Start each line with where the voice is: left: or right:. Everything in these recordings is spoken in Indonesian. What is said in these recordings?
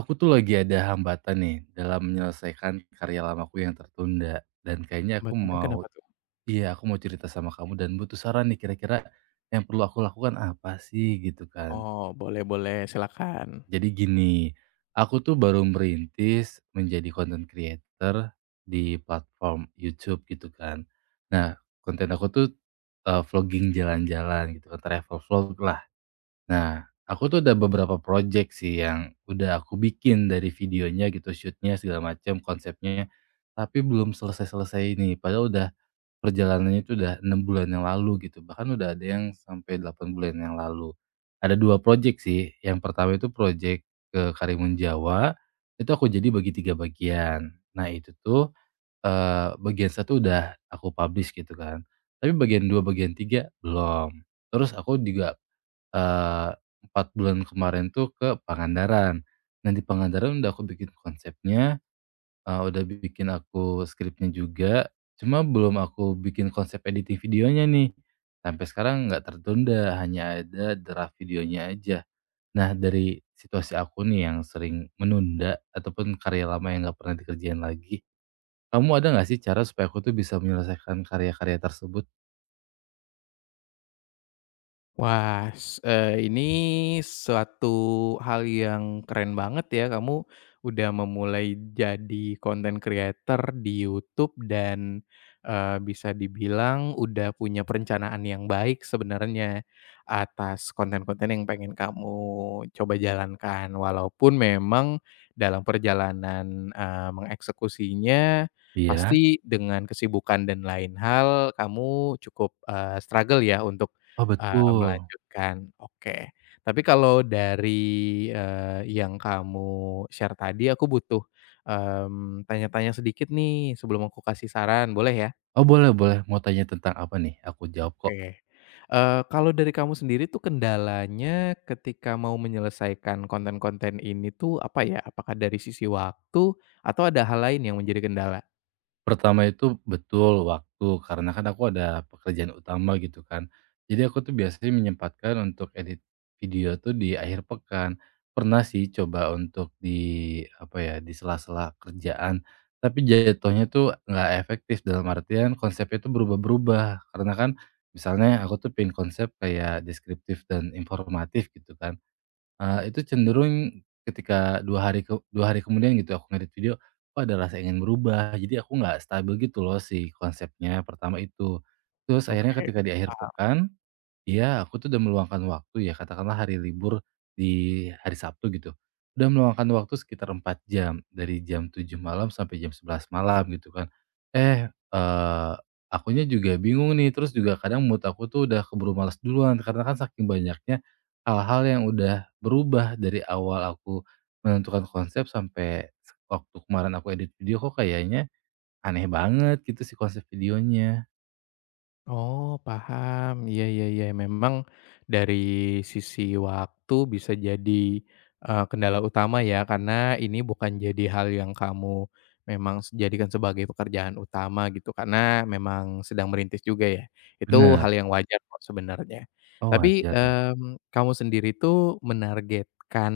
right: Aku tuh lagi ada hambatan nih dalam menyelesaikan karya lamaku yang tertunda dan kayaknya aku
left: Hambatannya
right: mau
left: kenapa tuh?
right: iya aku mau cerita sama kamu dan butuh saran nih kira-kira yang perlu aku lakukan apa sih gitu kan.
left: Oh, boleh boleh, silakan.
right: Jadi gini, aku tuh baru merintis menjadi content creator di platform YouTube gitu kan. Nah, konten aku tuh vlogging jalan-jalan gitu kan, travel vlog lah. Nah, aku tuh ada beberapa project sih yang udah aku bikin dari videonya gitu, shootnya segala macam, konsepnya, tapi belum selesai-selesai ini. Padahal udah perjalanannya itu udah 6 bulan yang lalu gitu, bahkan udah ada yang sampai 8 bulan yang lalu. Ada dua project sih, yang pertama itu project ke Karimun Jawa, itu aku jadi bagi tiga bagian. Nah itu tuh bagian satu udah aku publish gitu kan, tapi bagian dua, bagian tiga belum. Terus aku juga Eee, 4 bulan kemarin tuh ke Pangandaran. Nah, di Pangandaran udah aku bikin konsepnya, udah bikin aku skripnya juga, cuma belum aku bikin konsep editing videonya nih. Sampai sekarang nggak tertunda, hanya ada draft videonya aja. Nah, dari situasi aku nih yang sering menunda ataupun karya lama yang nggak pernah dikerjain lagi, kamu ada nggak sih cara supaya aku tuh bisa menyelesaikan karya-karya tersebut?
left: Ini suatu hal yang keren banget ya, kamu udah memulai jadi content creator di YouTube dan bisa dibilang udah punya perencanaan yang baik sebenarnya atas konten-konten yang pengen kamu coba jalankan. Walaupun memang dalam perjalanan mengeksekusinya
right: Iya?
left: pasti dengan kesibukan dan lain hal kamu cukup struggle ya untuk
right: Oh, betul.
left: Melanjutkan, oke. Tapi kalau dari yang kamu share tadi aku butuh tanya-tanya sedikit nih sebelum aku kasih saran, boleh ya?
right: Oh, boleh boleh, mau tanya tentang apa nih? Aku jawab kok.
left: Oke. Kalau dari kamu sendiri tuh kendalanya ketika mau menyelesaikan konten-konten ini tuh apa ya? Apakah dari sisi waktu atau ada hal lain yang menjadi kendala?
right: Pertama itu betul waktu, karena kan aku ada pekerjaan utama gitu kan. Jadi aku tuh biasanya menyempatkan untuk edit video tuh di akhir pekan. Pernah sih coba untuk di apa ya, di sela-sela kerjaan, tapi jatuhnya tuh nggak efektif dalam artian konsepnya tuh berubah-berubah. Karena kan misalnya aku tuh pengen konsep kayak deskriptif dan informatif gitu kan. Itu cenderung ketika 2 hari ke 2 hari kemudian gitu aku ngedit video, kok ada rasa ingin berubah. Jadi aku nggak stabil gitu loh si konsepnya, pertama itu. Terus
left: Oke.
right: akhirnya ketika di akhir pekan iya, aku tuh udah meluangkan waktu ya, katakanlah hari libur di hari Sabtu gitu. Udah meluangkan waktu sekitar 4 jam, dari jam 7 malam sampai jam 11 malam gitu kan. Eh, eee, akunya juga bingung nih, terus juga kadang mood aku tuh udah keburu malas duluan, karena kan saking banyaknya hal-hal yang udah berubah dari awal aku menentukan konsep sampai waktu kemarin aku edit video kok kayaknya aneh banget gitu si konsep videonya.
left: Oh, paham. Iya iya iya, memang dari sisi waktu bisa jadi kendala utama ya, karena ini bukan jadi hal yang kamu memang jadikan sebagai pekerjaan utama gitu, karena memang sedang merintis juga ya. Itu
right: Bener.
left: hal yang wajar kok sebenarnya.
right: Oh,
left: Tapi,
right: wajar ya?
left: mmm, kamu sendiri tuh menargetkan,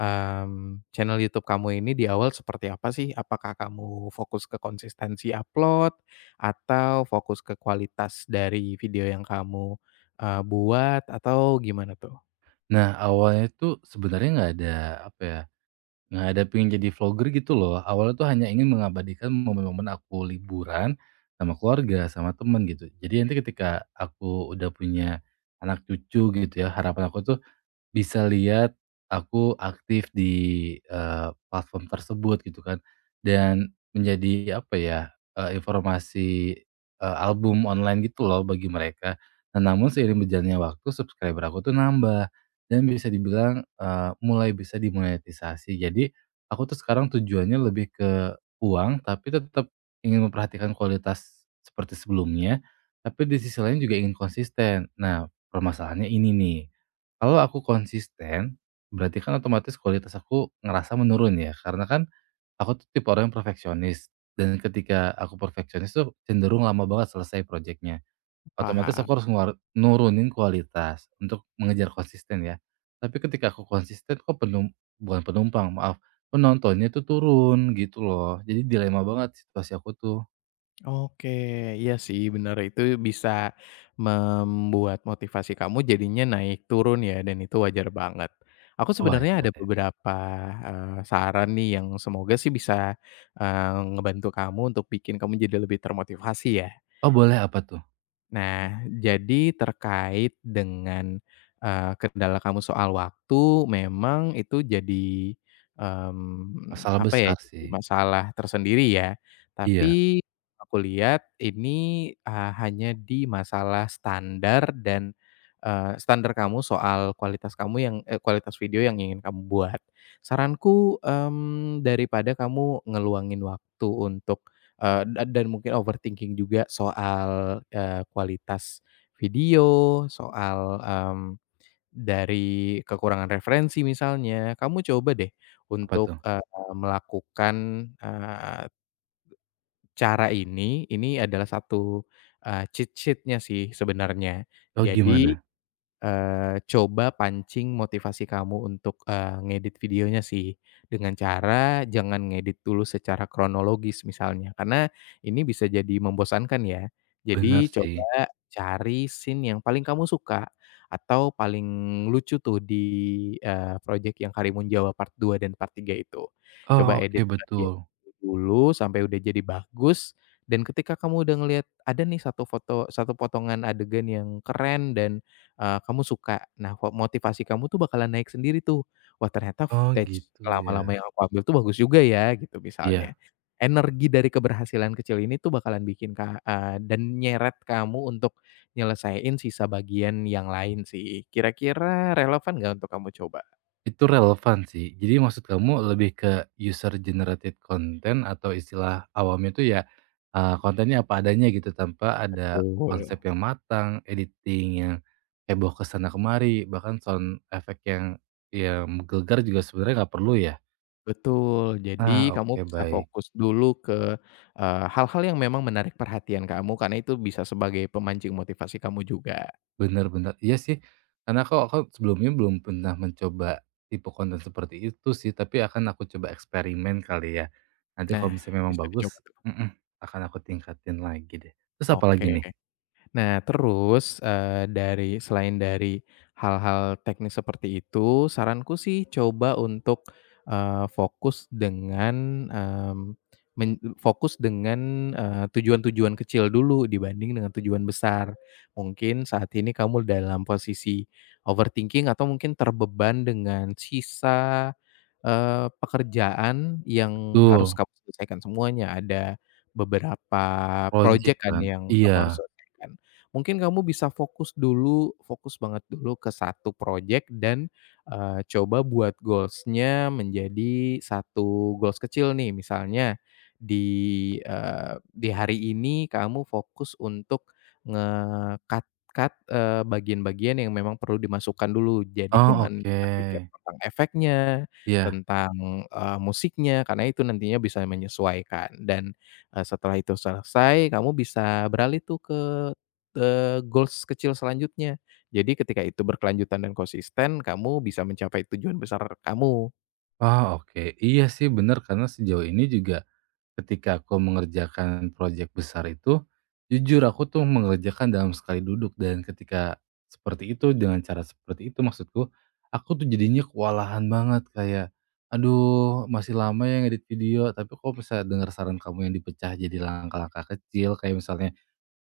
left: mmm, channel YouTube kamu ini di awal seperti apa sih? Apakah kamu fokus ke konsistensi upload? Atau fokus ke kualitas dari video yang kamu buat atau gimana tuh?
right: Nah, awalnya tuh sebenarnya nggak ada, apa ya, nggak ada pengen jadi vlogger gitu loh. Awalnya tuh hanya ingin mengabadikan momen-momen aku liburan sama keluarga, sama temen gitu. Jadi nanti ketika aku udah punya anak cucu gitu ya, harapan aku tuh bisa lihat aku aktif di, platform tersebut gitu kan dan menjadi apa ya, informasi, album online gitu loh bagi mereka. Nah, namun seiring berjalannya waktu subscriber aku tuh nambah dan bisa dibilang, mulai bisa dimonetisasi. Jadi, aku tuh sekarang tujuannya lebih ke uang, tapi tetap ingin memperhatikan kualitas seperti sebelumnya, tapi di sisi lain juga ingin konsisten. Nah, permasalahannya ini nih, kalau aku konsisten, berarti kan otomatis kualitas aku ngerasa menurun ya, karena kan aku tuh tipe orang yang perfeksionis, dan ketika aku perfeksionis tuh cenderung lama banget selesai proyeknya. Otomatis
left: Paham.
right: aku harus nurunin kualitas untuk mengejar konsisten ya. Tapi ketika aku konsisten kok bukan penumpang, maaf, penontonnya tuh turun gitu loh. Jadi dilema banget situasi aku tuh.
left: Oke, iya sih benar itu bisa membuat motivasi kamu jadinya naik turun ya dan itu wajar banget. Aku
right: Oh wajar
left: sebenarnya ada
right: ya?
left: beberapa saran nih yang semoga sih bisa ngebantu kamu untuk bikin kamu jadi lebih termotivasi ya.
right: Oh boleh apa tuh?
left: Nah, jadi terkait dengan kendala kamu soal waktu, memang itu jadi
right: Masalah
left: apa ya,
right: besar
left: jadi
right: sih.
left: masalah tersendiri ya.
right: Iya,
left: Tapi aku lihat ini hanya di masalah standar dan standar kamu soal kualitas kamu yang kualitas video yang ingin kamu buat. Saranku, daripada kamu ngeluangin waktu untuk Eee, da dan mungkin overthinking juga soal kualitas video, dari kekurangan referensi misalnya. Kamu coba deh
right: apa
left: untuk,
right: tuh?
left: eee, melakukan, eee, cara ini adalah satu cheat sheet-nya sih sebenarnya.
right: Oh
left: Jadi
right: gimana?
left: Coba pancing motivasi kamu untuk ngedit videonya sih, dengan cara jangan ngedit dulu secara kronologis misalnya, karena ini bisa jadi membosankan ya.
right: Benar
left: Jadi
right: sih.
left: coba cari scene yang paling kamu suka atau paling lucu tuh di project yang Karimun Jawa Part 2 dan Part 3 itu.
right: Oh
left: Coba edit
right: oke
left: bagian
right: betul.
left: itu dulu sampai udah jadi bagus dan ketika kamu udah ngelihat ada nih satu foto satu potongan adegan yang keren dan kamu suka. Nah, kok motivasi kamu tuh bakalan naik sendiri tuh. Wah, ternyata
right: Oh
left: footage
right: gitu ya.
left: lama-lama yang aku ambil tuh bagus juga ya, gitu misalnya.
right: Iya.
left: Energi dari keberhasilan kecil ini tuh bakalan dan nyeret kamu untuk nyelesain sisa bagian yang lain sih. Kira-kira relevan nggak untuk kamu coba?
right: Itu relevan sih. Jadi maksud kamu lebih ke user generated content atau istilah awamnya itu ya, kontennya apa adanya gitu tanpa ada
left: Betul,
right: konsep yang matang, editing yang heboh ke sana kemari, bahkan sound effect yang menggelegar juga sebenarnya nggak perlu ya?
left: betul. Jadi
right: Ah,
left: kamu
right: oke
left: bisa
right: baik.
left: fokus dulu ke hal-hal yang memang menarik perhatian kamu, karena itu bisa sebagai pemancing motivasi kamu juga.
right: Bener bener. Iya sih, karena aku sebelumnya belum pernah mencoba tipe konten seperti itu sih, tapi akan aku coba eksperimen kali ya. Nanti kalau
left: Nah,
right: misalnya memang
left: bisa dicoba
right: bagus
left: tuh.
right: mhm, akan aku tingkatin lagi deh. Terus apalagi
left: Oke.
right: nih?
left: Nah, terus dari selain dari hal-hal teknis seperti itu, saranku sih coba untuk fokus dengan, mmm, men fokus dengan tujuan-tujuan kecil dulu dibanding dengan tujuan besar. Mungkin saat ini kamu dalam posisi overthinking atau mungkin terbeban dengan sisa pekerjaan yang harus
right: Betul,
left: kamu selesaikan semuanya, ada beberapa
right: project
left: projek kan
right: kan?
left: yang
right: Iya.
left: kamu harus selesaikan. Mungkin kamu bisa fokus dulu, fokus banget dulu ke satu projek dan coba buat goals-nya menjadi satu goals kecil nih, misalnya di di hari ini kamu fokus untuk nge-cut bagian-bagian yang memang perlu dimasukkan dulu. Jadi
right: Oh,
left: jangan
right: oke.
left: berpikir tentang efeknya,
right: Iya.
left: tentang musiknya, karena itu nantinya bisa menyesuaikan dan setelah itu selesai kamu bisa beralih tuh ke goals kecil selanjutnya. Jadi ketika itu berkelanjutan dan konsisten, kamu bisa mencapai tujuan besar kamu.
right: Oh, oke. Iya sih bener karena sejauh ini juga ketika aku mengerjakan proyek besar itu, jujur aku tuh mengerjakan dalam sekali duduk dan ketika seperti itu dengan cara seperti itu maksudku, aku tuh jadinya kewalahan banget kayak, aduh masih lama ya ngedit video tapi kok bisa dengar saran kamu yang dipecah jadi langkah-langkah kecil kayak misalnya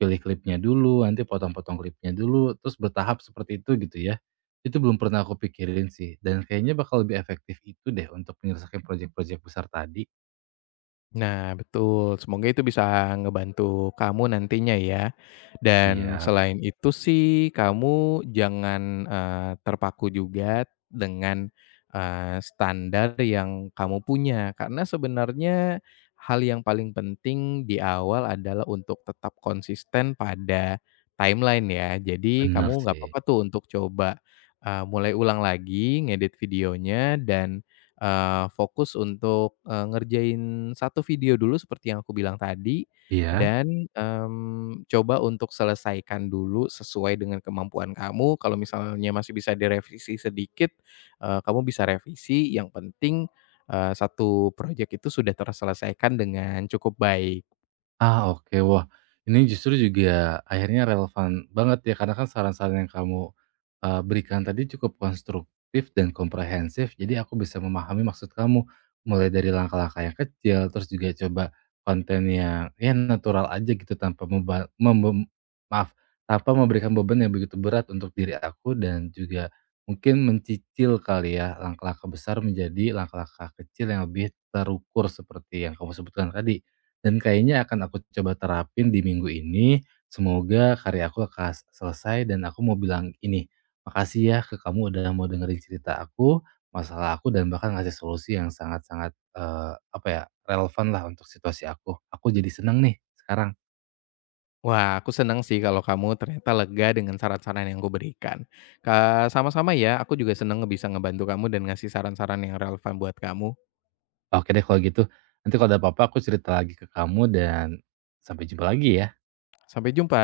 right: pilih klipnya dulu, nanti potong-potong klipnya dulu, terus bertahap seperti itu gitu ya. Itu belum pernah aku pikirin sih dan kayaknya bakal lebih efektif itu deh untuk menyelesaikan proyek-proyek besar tadi.
left: Nah betul, semoga itu bisa ngebantu kamu nantinya ya. Dan
right: Iya,
left: selain itu sih kamu jangan terpaku juga dengan standar yang kamu punya, karena sebenarnya hal yang paling penting di awal adalah untuk tetap konsisten pada timeline ya. Jadi
right: benar
left: kamu nggak
right: sih.
left: apa-apa tuh untuk coba mulai ulang lagi ngedit videonya dan fokus untuk ngerjain satu video dulu seperti yang aku bilang tadi
right: Iya?
left: dan coba untuk selesaikan dulu sesuai dengan kemampuan kamu, kalau misalnya masih bisa direvisi sedikit, kamu bisa revisi, yang penting, 1 project itu sudah terselesaikan dengan cukup baik.
right: Ah, oke. Wah, ini justru juga akhirnya relevan banget ya, karena kan saran-saran yang kamu, berikan tadi cukup konstruktif dan komprehensif, jadi aku bisa memahami maksud kamu. Mulai dari langkah-langkah yang kecil, terus juga coba konten yang ya natural aja gitu tanpa meba memem maaf, tanpa memberikan beban yang begitu berat untuk diri aku dan juga mungkin mencicil kali ya langkah-langkah besar menjadi langkah-langkah kecil yang lebih terukur seperti yang kamu sebutkan tadi. Dan kayaknya akan aku coba terapin di minggu ini. Semoga karya aku akan selesai dan aku mau bilang ini, makasih ya ke kamu udah mau dengerin cerita aku, masalah aku dan bahkan ngasih solusi yang sangat-sangat, apa ya, relevan lah untuk situasi aku. Aku jadi seneng nih sekarang.
left: Wah, aku senang sih kalau kamu ternyata lega dengan saran-saran yang kuberikan. Sama-sama ya, aku juga senang bisa ngebantu kamu dan ngasih saran-saran yang relevan buat kamu.
right: Oke deh kalau gitu, nanti kalau ada apa-apa aku cerita lagi ke kamu dan sampai jumpa lagi ya.
left: Sampai jumpa.